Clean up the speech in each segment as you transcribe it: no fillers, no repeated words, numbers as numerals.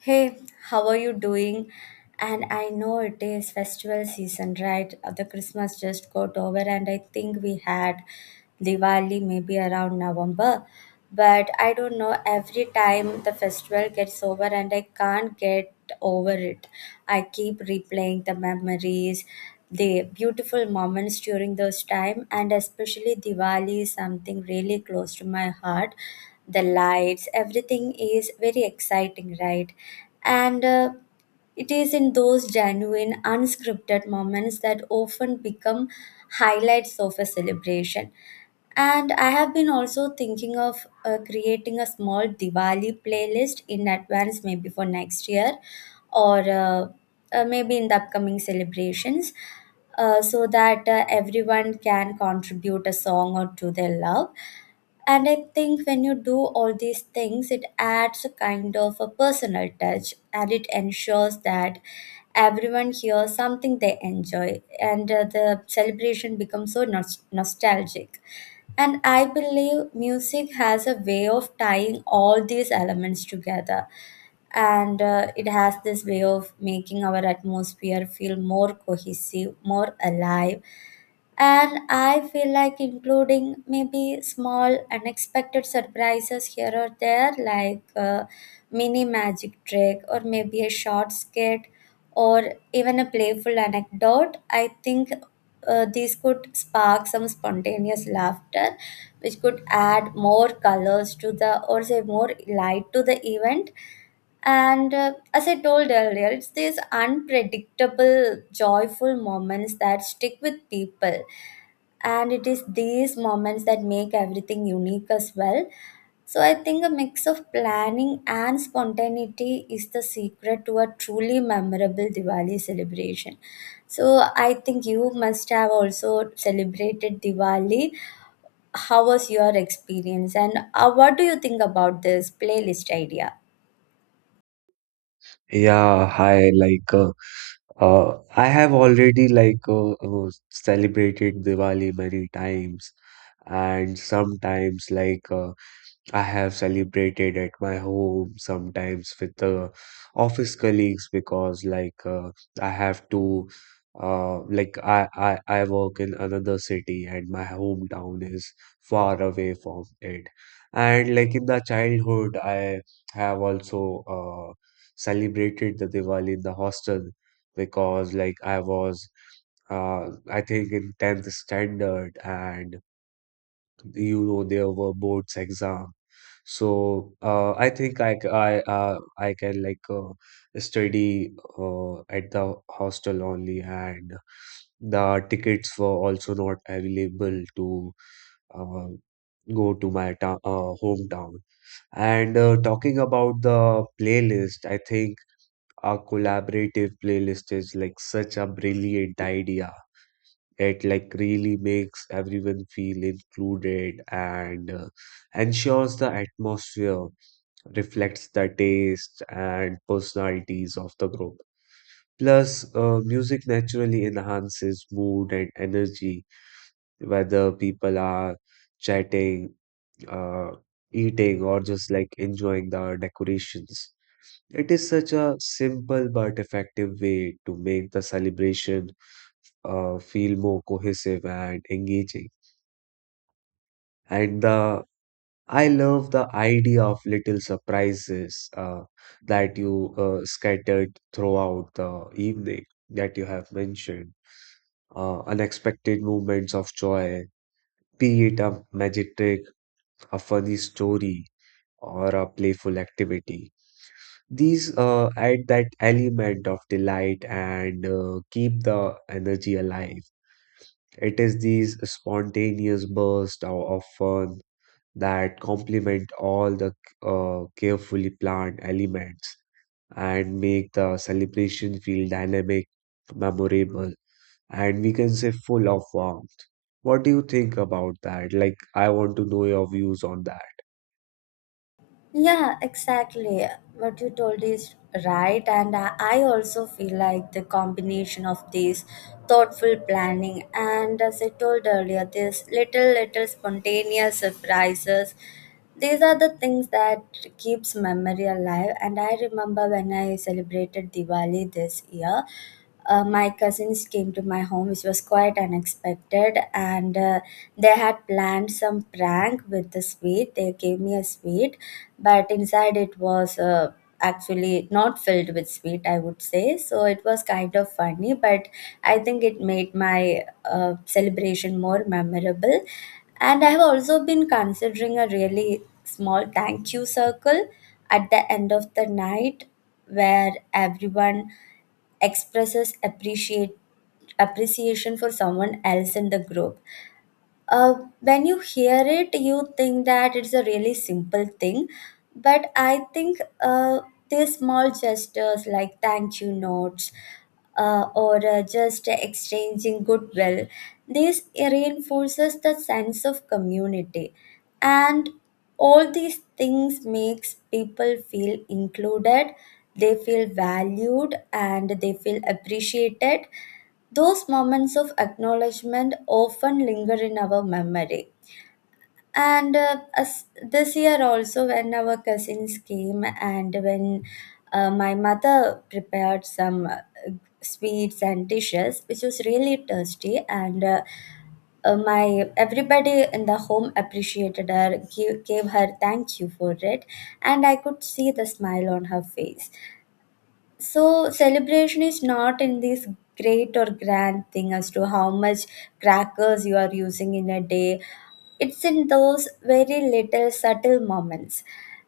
Hey, how are you doing? And I know it is festival season, right? The Christmas just got over, and I think we had Diwali maybe around November. But I don't know, every time the festival gets over, and I can't get over it. I keep replaying the memories, the beautiful moments during those time, and especially Diwali is something really close to my heart, the lights, everything is very exciting, right? And It is in those genuine, unscripted moments that often become highlights of a celebration. And I have been also thinking of creating a small Diwali playlist in advance, maybe for next year or maybe in the upcoming celebrations, so that everyone can contribute a song or two they love. And I think when you do all these things, it adds a kind of a personal touch, and it ensures that everyone hears something they enjoy. And The celebration becomes so nostalgic, and I believe music has a way of tying all these elements together. And It has this way of making our atmosphere feel more cohesive, more alive. And I feel like including maybe small unexpected surprises here or there, like a mini magic trick, or maybe a short skit, or even a playful anecdote. I think these could spark some spontaneous laughter, which could add more colors to the, or say more light to the event. And As I told earlier, it's these unpredictable, joyful moments that stick with people. And it is these moments that make everything unique as well. So I think a mix of planning and spontaneity is the secret to a truly memorable Diwali celebration. So I think you must have also celebrated Diwali. How was your experience, and what do you think about this playlist idea? Yeah, hi. Like, I have already like celebrated Diwali many times, and sometimes like I have celebrated at my home sometimes with the office colleagues because like I have to I work in another city and my hometown is far away from it. And like in the childhood, I have also celebrated the Diwali in the hostel because like I was I think in 10th standard, and you know there were boards exam, so I think I c- I can like study at the hostel only, and the tickets were also not available to uh, go to my hometown. And talking about the playlist, I think a collaborative playlist is like such a brilliant idea. It like really makes everyone feel included and ensures the atmosphere reflects the taste and personalities of the group. Plus, music naturally enhances mood and energy, whether people are chatting, uh, eating, or just like enjoying the decorations. It is such a simple but effective way to make the celebration feel more cohesive and engaging. And the I love the idea of little surprises that you scattered throughout the evening that you have mentioned. Unexpected moments of joy, be it a magic, trick, a funny story, or a playful activity. These add that element of delight and keep the energy alive. It is these spontaneous bursts of fun that complement all the carefully planned elements and make the celebration feel dynamic, memorable, and we can say full of warmth. What do you think about that? Like, I want to know your views on that. Yeah, exactly. What you told is right, and I also feel like the combination of this thoughtful planning and, as I told earlier, these little, little spontaneous surprises. These are the things that keeps memory alive. And I remember when I celebrated Diwali this year, my cousins came to my home, which was quite unexpected, and they had planned some prank with the sweet. They gave me a sweet, but inside it was, actually not filled with sweet, I would say. So it was kind of funny, but I think it made my celebration more memorable. And I have also been considering a really small thank you circle at the end of the night, where everyone expresses appreciate appreciation for someone else in the group. uh, when you hear it, you think that it's a really simple thing. But I think these small gestures like thank you notes, or just exchanging goodwill, this reinforces the sense of community. And all these things makes people feel included, they feel valued, and they feel appreciated. Those moments of acknowledgement often linger in our memory. And As this year also, when our cousins came and when my mother prepared some sweets and dishes which was really tasty, and my everybody in the home appreciated her, gave her thank you for it, and I could see the smile on her face. So celebration is not in this great or grand thing as to how much crackers you are using in a day. It's in those very little subtle moments.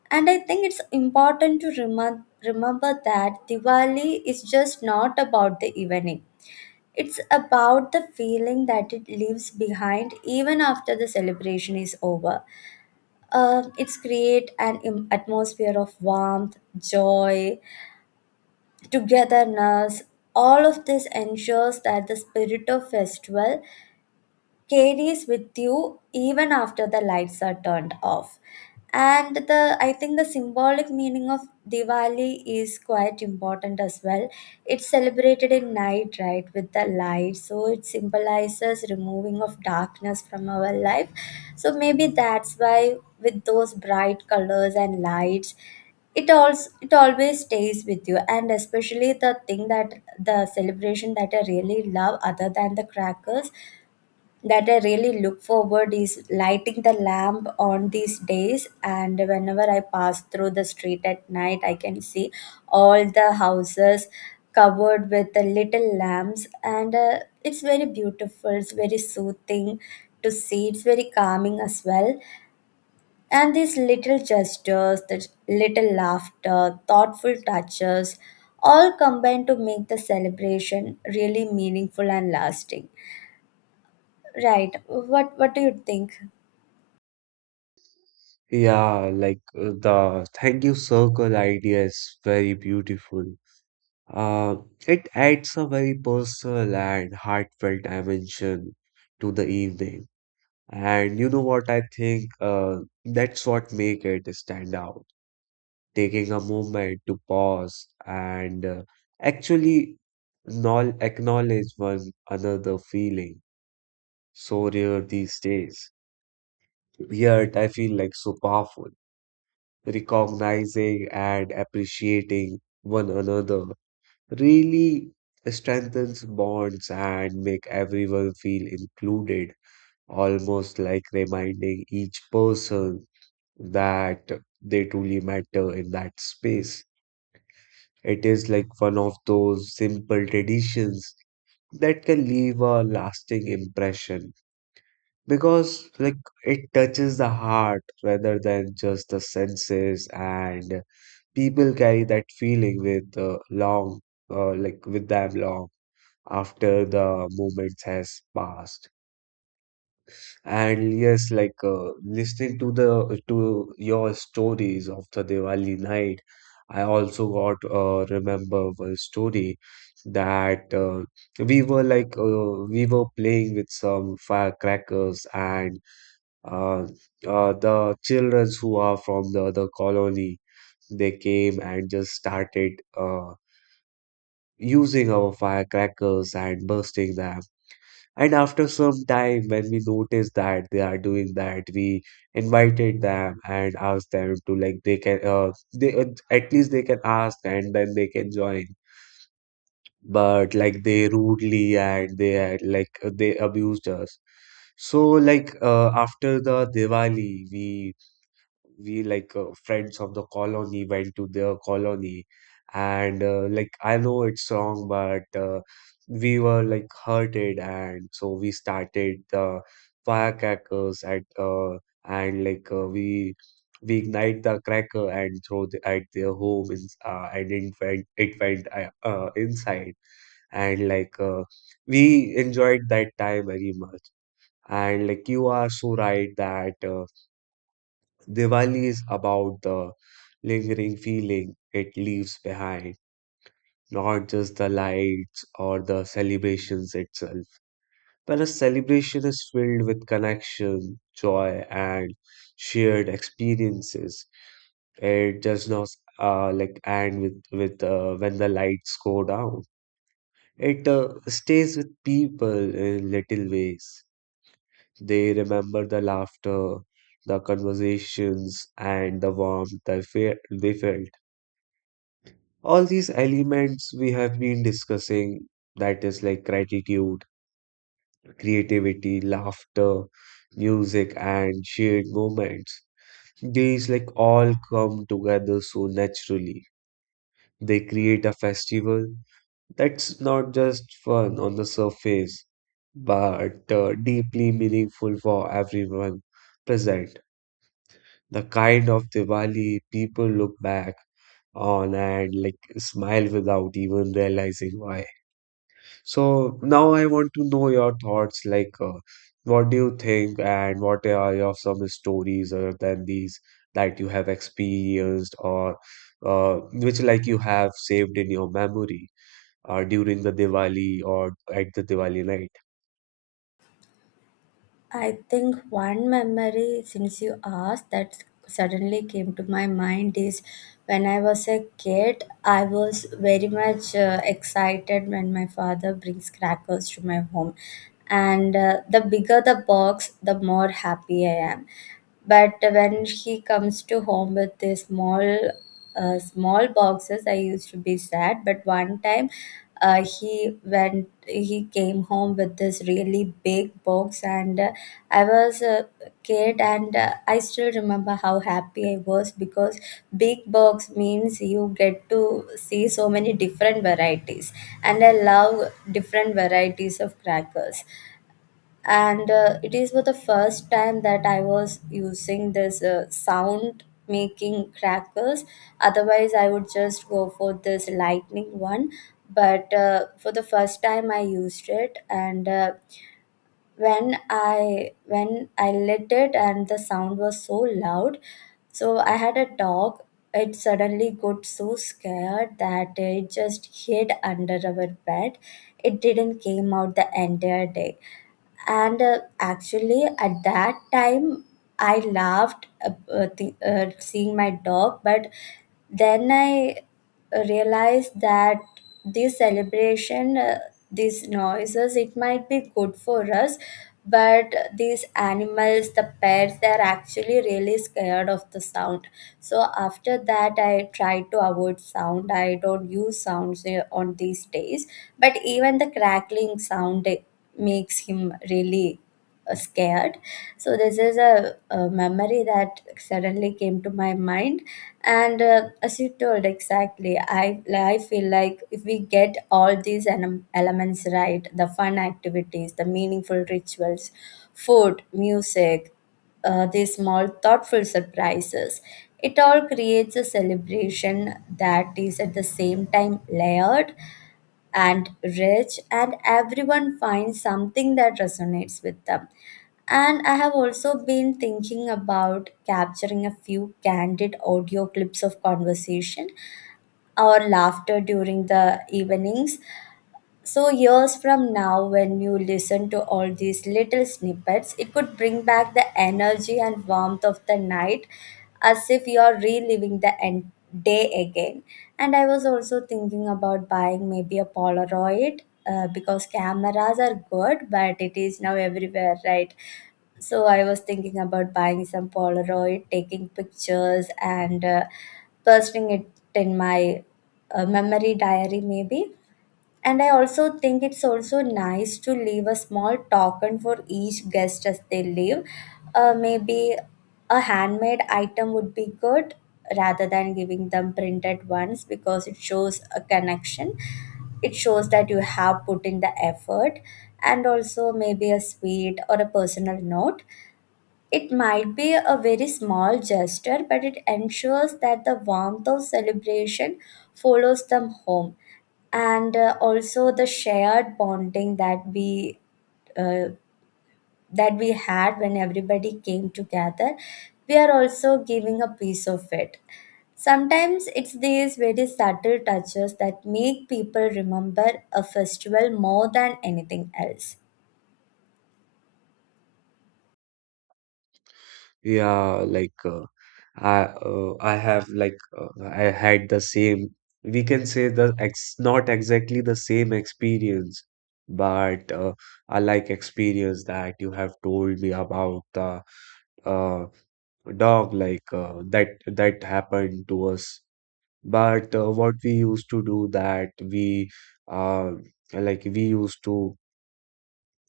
And I think it's important to remember that Diwali is just not about the evening. It's about the feeling that it leaves behind, even after the celebration is over. It's create an atmosphere of warmth, joy, togetherness. All of this ensures that the spirit of festival carries with you even after the lights are turned off. And the I think the symbolic meaning of Diwali is quite important as well. It's celebrated in night, right, with the light, so it symbolizes removing of darkness from our life. So maybe that's why, with those bright colors and lights, it always stays with you. And especially the thing that the celebration that I really love other than the crackers, that I really look forward, is lighting the lamp on these days. And whenever I pass through the street at night, I can see all the houses covered with the little lamps, and it's very beautiful. It's very soothing to see. It's very calming as well. And these little gestures, the little laughter, thoughtful touches, all combine to make the celebration really meaningful and lasting. Right. What do you think? Yeah, like the thank you circle idea is very beautiful. Uh, it adds a very personal and heartfelt dimension to the evening. And you know what I think? That's what make it stand out. Taking a moment to pause and actually acknowledge one another feeling. So rare these days. Yet I feel like so powerful. Recognizing and appreciating one another really strengthens bonds and make everyone feel included, almost like reminding each person that they truly matter in that space. It is like one of those simple traditions that can leave a lasting impression because like it touches the heart rather than just the senses, and people carry that feeling with long like with them long after the moments has passed. And yes, like listening to the to your stories of the Diwali night, I also got remember one story that we were playing with some firecrackers, and uh, the children who are from the other colony, they came and just started uh, using our firecrackers and bursting them. And after some time, when we noticed that they are doing that, we invited them and asked them to, like, they can they at least they can ask and then they can join. But like they rudely, and they had like they abused us. So like after the Diwali, we friends of the colony went to their colony, and like I know it's wrong, but we were like hurted, and so we started the firecrackers at and like we ignite the cracker and throw at their home in, and it went inside. And like we enjoyed that time very much. And like you are so right that Diwali is about the lingering feeling it leaves behind, not just the lights or the celebrations itself. When a celebration is filled with connection, joy, and shared experiences, it does not like end with when the lights go down. It stays with people in little ways. They remember the laughter, the conversations, and the warmth they they felt. All these elements we have been discussing, that is like gratitude, creativity, laughter, music, and shared moments. These like all come together so naturally. They create a festival that's not just fun on the surface, but deeply meaningful for everyone present. The kind of Diwali people look back on and like smile without even realizing why. So now I want to know your thoughts. Like, what do you think, and what are your some stories other than these that you have experienced or which, like, you have saved in your memory during the Diwali or at the Diwali night? I think one memory, since you asked, that suddenly came to my mind is when I was a kid, I was very much excited when my father brings crackers to my home. And The bigger the box, the more happy I am, but when he comes to home with these small, small boxes, I used to be sad. But one time, he came home with this really big box, and I was a kid, and I still remember how happy I was, because big box means you get to see so many different varieties, and I love different varieties of crackers. And It is for the first time that I was using this sound making crackers. Otherwise I would just go for this lightning one. But for the first time I used it, and when I lit it, and the sound was so loud, so I had a dog, it suddenly got so scared that it just hid under our bed. It didn't came out the entire day. And Actually at that time I laughed, seeing my dog. But then I realized that this celebration, these noises, it might be good for us, but these animals, the pets, they're actually really scared of the sound. So after that I try to avoid sound, I don't use sounds on these days. But even the crackling sound makes him really scared. So this is a memory that suddenly came to my mind. And As you told, exactly, I feel like if we get all these elements right, the fun activities, the meaningful rituals, food, music, these small thoughtful surprises, it all creates a celebration that is at the same time layered and rich, and everyone finds something that resonates with them. And I have also been thinking about capturing a few candid audio clips of conversation or laughter during the evenings. So years from now, when you listen to all these little snippets, it could bring back the energy and warmth of the night, as if you are reliving the day again. And I was also thinking about buying maybe a Polaroid, because cameras are good, but it is now everywhere, right? So I was thinking about buying some Polaroid, taking pictures, and posting it in my memory diary, maybe. And I also think it's also nice to leave a small token for each guest as they leave. Maybe a handmade item would be good, rather than giving them printed ones, because it shows a connection. It shows that you have put in the effort, and also maybe a sweet or a personal note. It might be a very small gesture, but it ensures that the warmth of celebration follows them home. And also the shared bonding that we uh, that we had, when everybody came together, we are also giving a piece of it. Sometimes it's these very subtle touches that make people remember a festival more than anything else. Yeah, like I have like I had the same, we can say, the ex not exactly the same experience, but I like experience that you have told me about the uh, dog, like that happened to us. But what we used to do, that uh, we used to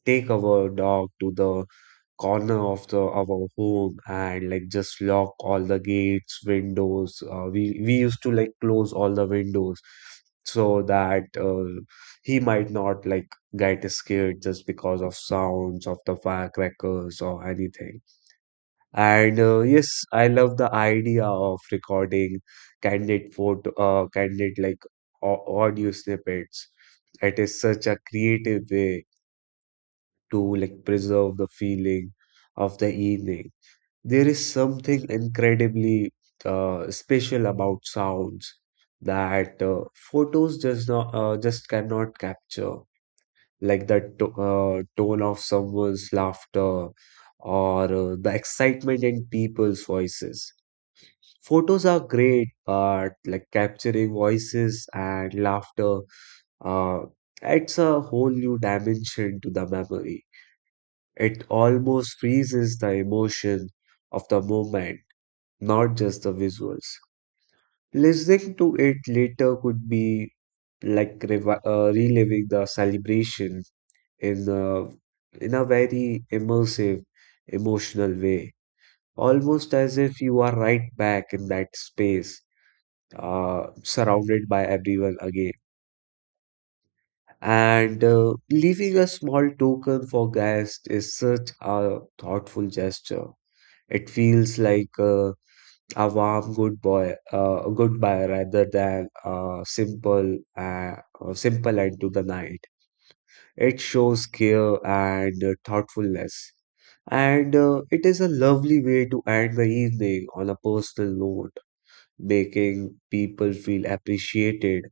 take our dog to the corner of the our home and like just lock all the gates, windows. We used to like close all the windows so that he might not like get scared just because of sounds of the firecrackers or anything. And yes, I love the idea of recording candid like audio snippets. It is such a creative way to like preserve the feeling of the evening. There is something incredibly special about sounds that photos just cannot capture, like the to tone of someone's laughter or the excitement in people's voices. Photos are great, but like capturing voices and laughter uh, adds a whole new dimension to the memory. It almost freezes the emotion of the moment, not just the visuals. Listening to it later could be like reliving the celebration in a very immersive, emotional way, almost as if you are right back in that space, surrounded by everyone again. And leaving a small token for guests is such a thoughtful gesture. It feels like a warm good boy, a goodbye rather than simple end to the night. It shows care and thoughtfulness, and it is a lovely way to end the evening on a personal note, making people feel appreciated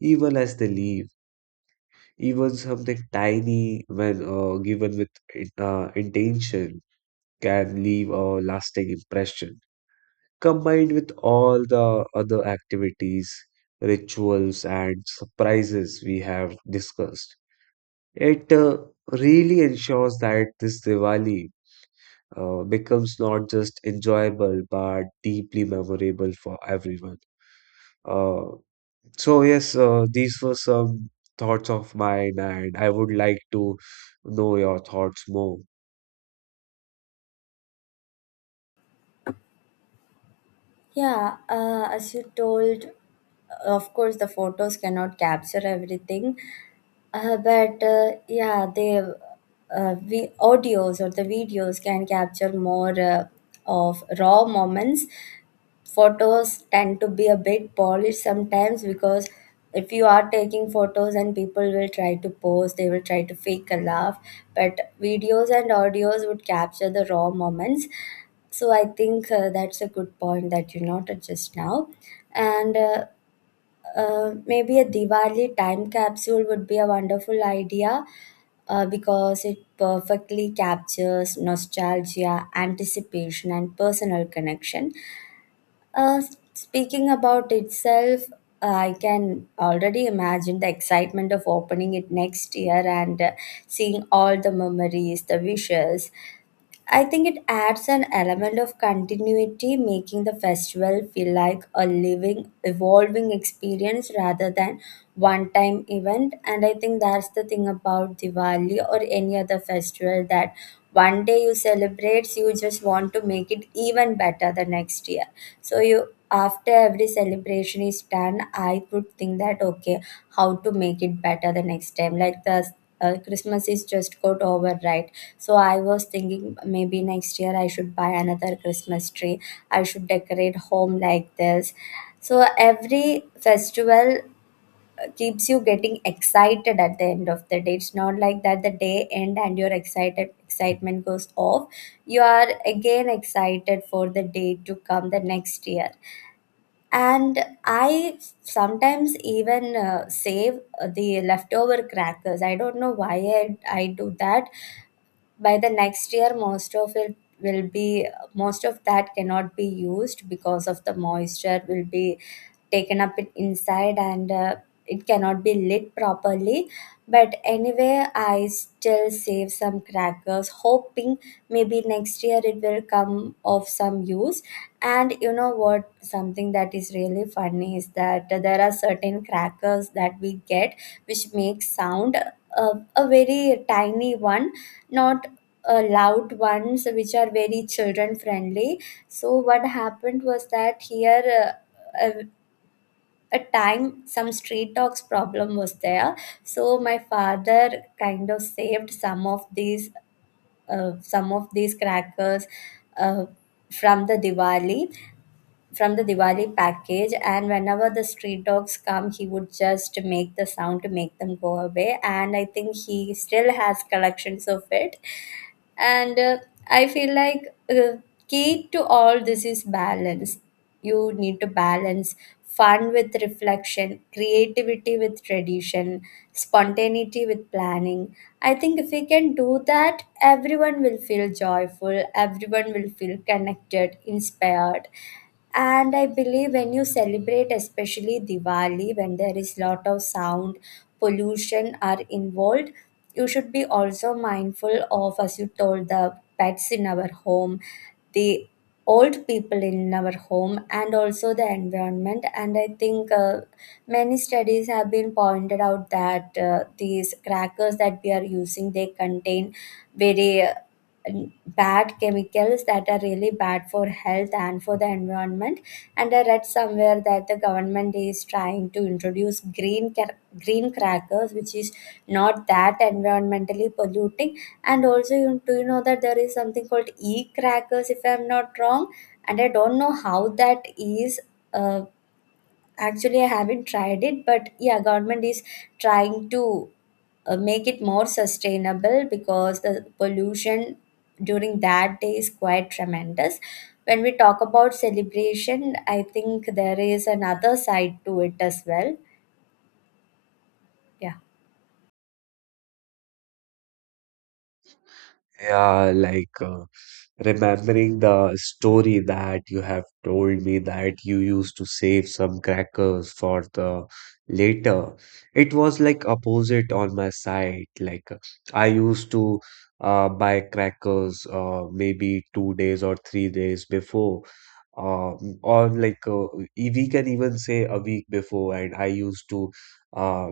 even as they leave. Even something tiny, when given with intention, can leave a lasting impression, combined with all the other activities, rituals, and surprises we have discussed. It really ensures that this Diwali becomes not just enjoyable but deeply memorable for everyone. Uh, so, yes, these were some thoughts of mine, and I would like to know your thoughts more. Yeah, as you told, of course, the photos cannot capture everything, but yeah, they, audios or the videos can capture more of raw moments. Photos tend to be a bit polished sometimes, because if you are taking photos and people will try to pose, they will try to fake a laugh, but videos and audios would capture the raw moments. So I think that's a good point that you noted just now. And maybe a Diwali time capsule would be a wonderful idea, because it perfectly captures nostalgia, anticipation, and personal connection. Uh, Speaking about itself, I can already imagine the excitement of opening it next year, and seeing all the memories, the wishes. I think it adds an element of continuity, making the festival feel like a living, evolving experience rather than one time event. And I think that's the thing about Diwali or any other festival, that one day you celebrate, you just want to make it even better the next year. So you, after every celebration is done, I would think that, okay, how to make it better the next time. Like the Christmas is just got over, right? So I was thinking maybe next year I should buy another Christmas tree. I should decorate home like this. So every festival keeps you getting excited at the end of the day. It's not like that the day end and your excited excitement goes off. You are again excited for the day to come the next year and I sometimes even save the leftover crackers. I don't know why I do that. By the next year most of it will be most of that cannot be used because of the moisture will be taken up it inside, and it cannot be lit properly. But anyway, I still save some crackers, hoping maybe next year it will come of some use. And you know what, something that is really funny is that there are certain crackers that we get which make sound, a very tiny one, not loud ones, which are very children friendly. So what happened was that here, uh, uh, a time some street dogs problem was there. So my father kind of saved some of these crackers uh, from the diwali from the Diwali package, and whenever the street dogs come, he would just make the sound to make them go away. And I think he still has collections of it. And I feel like key to all this is balance. You need to balance fun with reflection, creativity with tradition, spontaneity with planning. I think if we can do that, everyone will feel joyful, everyone will feel connected, inspired. And I believe when you celebrate, especially Diwali, when there is lot of sound pollution are involved, you should be also mindful of, as you told, the pets in our home, the old people in our home, and also the environment. And I think many studies have been pointed out that these crackers that we are using, they contain very bad chemicals that are really bad for health and for the environment. And I read somewhere that the government is trying to introduce green crackers, which is not that environmentally polluting. And also, you do you know that there is something called e crackers, if I'm not wrong. And I don't know how that is. uh, Actually, I haven't tried it, but yeah, government is trying to make it more sustainable because the pollution during that day is quite tremendous. When we talk about celebration, I think there is another side to it as well. Yeah. Yeah, like remembering the story that you have told me that you used to save some crackers for the later. It was like opposite on my side. Like I used to buy crackers maybe 2 days or 3 days before, uh, or like we can even say a week before, and I used to uh,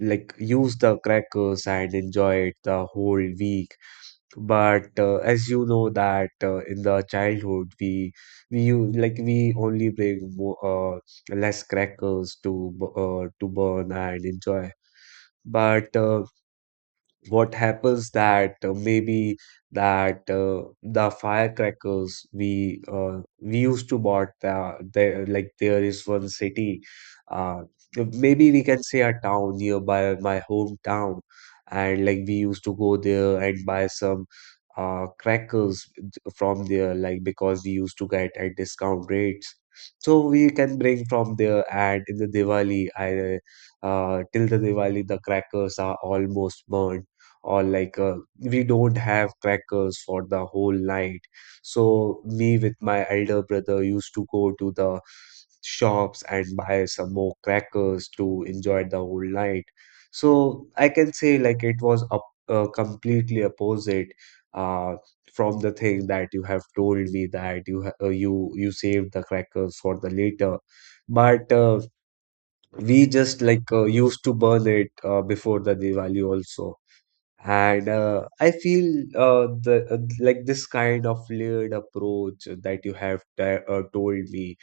like use the crackers and enjoy it the whole week. But as you know that in the childhood, we u- like we only bring uh, less crackers to burn and enjoy. But what happens that maybe that the firecrackers we used to bought the like there is one city, uh, maybe we can say, a town nearby my hometown, and like we used to go there and buy some crackers from there, like because we used to get at discount rates, so we can bring from there. And in the Diwali I till the Diwali the crackers are almost burnt or like we don't have crackers for the whole night. So me with my elder brother used to go to the shops and buy some more crackers to enjoy the whole night. So I can say like it was completely opposite uh, from the thing that you have told me, that you ha- you you saved the crackers for the later. But we just like used to burn it before the Diwali also. And I feel the like this kind of layered approach that you have t told me,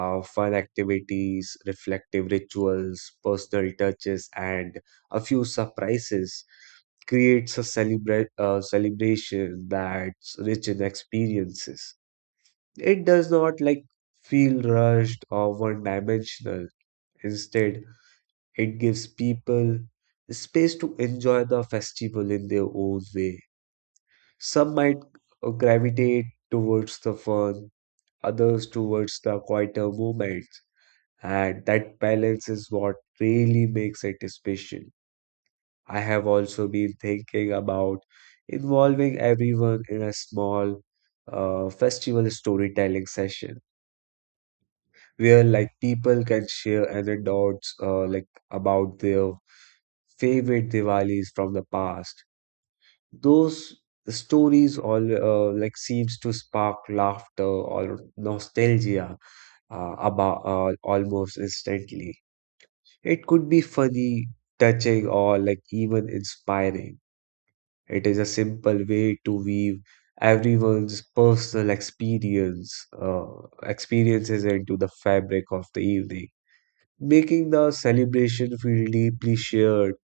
fun activities, reflective rituals, personal touches, and a few surprises creates a celebration that's rich in experiences. It does not like feel rushed or one-dimensional. Instead, it gives people space to enjoy the festival in their own way. Some might gravitate towards the fun, others towards the quieter moments, and that balance is what really makes it special. I have also been thinking about involving everyone in a small festival storytelling session where, like, people can share anecdotes like about their favorite Diwalis from the past. Those stories all like seems to spark laughter or nostalgia about almost instantly. It could be funny, touching, or like even inspiring. It is a simple way to weave everyone's personal experiences into the fabric of the evening, making the celebration feel deeply shared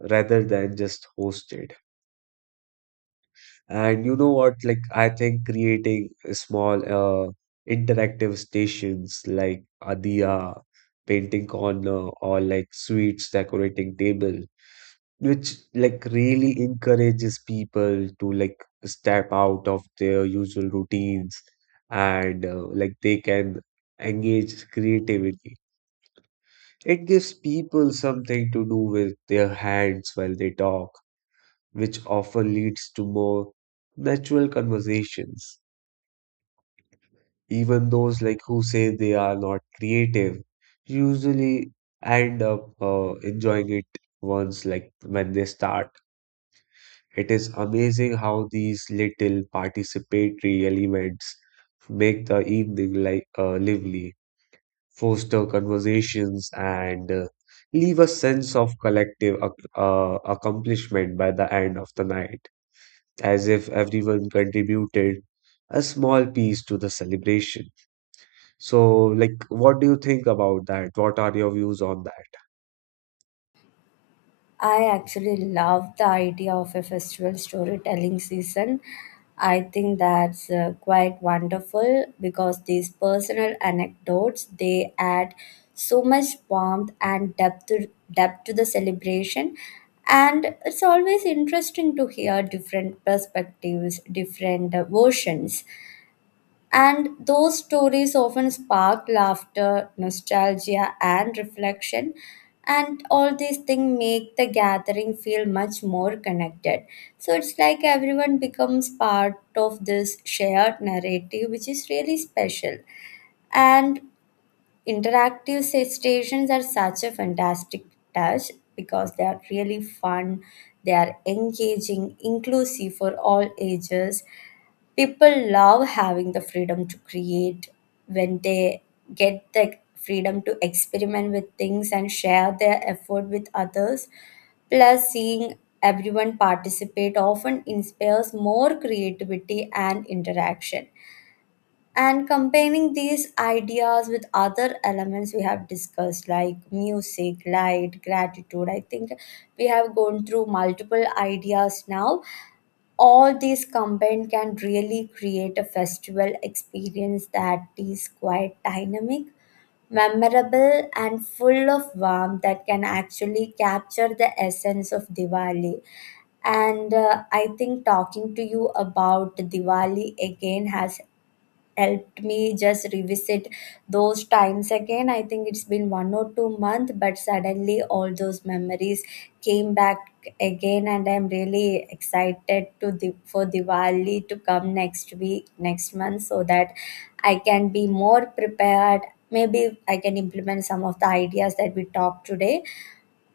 rather than just hosted. And you know what? Like, I think creating small interactive stations like Adia, painting corner, or like sweets decorating table, which like really encourages people to, like, step out of their usual routines, and like they can engage creativity. It gives people something to do with their hands while they talk, which often leads to more natural conversations. Even those like who say they are not creative usually end up enjoying it once, like, when they start. It is amazing how these little participatory elements make the evening like lively, foster conversations, and leave a sense of collective ac accomplishment by the end of the night, as if everyone contributed a small piece to the celebration. So, like, what do you think about that? What are your views on that? I actually love the idea of a festival storytelling season. I think that's quite wonderful because these personal anecdotes, they add so much warmth and depth to, depth to the celebration. And it's always interesting to hear different perspectives, different versions. And those stories often spark laughter, nostalgia, and reflection. And all these things make the gathering feel much more connected. So it's like everyone becomes part of this shared narrative, which is really special. And interactive stations are such a fantastic touch because they are really fun, they are engaging, inclusive for all ages. People love having the freedom to create when they get the freedom to experiment with things and share their effort with others. Plus, seeing everyone participate often inspires more creativity and interaction. And comparing these ideas with other elements we have discussed, like music, light, gratitude, I think we have gone through multiple ideas now. All these combined can really create a festival experience that is quite dynamic, memorable, and full of warmth that can actually capture the essence of Diwali. And I think talking to you about Diwali again has helped me just revisit those times again. I think it's been one or two months, but suddenly all those memories came back again, and I'm really excited to for Diwali to come next week, next month, so that I can be more prepared. Maybe I can implement some of the ideas that we talked today.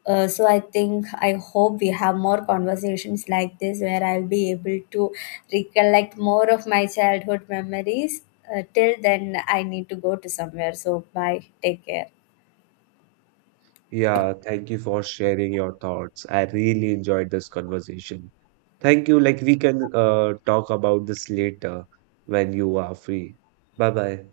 So I think I hope we have more conversations like this where I'll be able to recollect more of my childhood memories. Till then, I need to go to somewhere. So bye. Take care. Yeah, thank you for sharing your thoughts. I really enjoyed this conversation. Thank you. Like, we can talk about this later when you are free. Bye bye.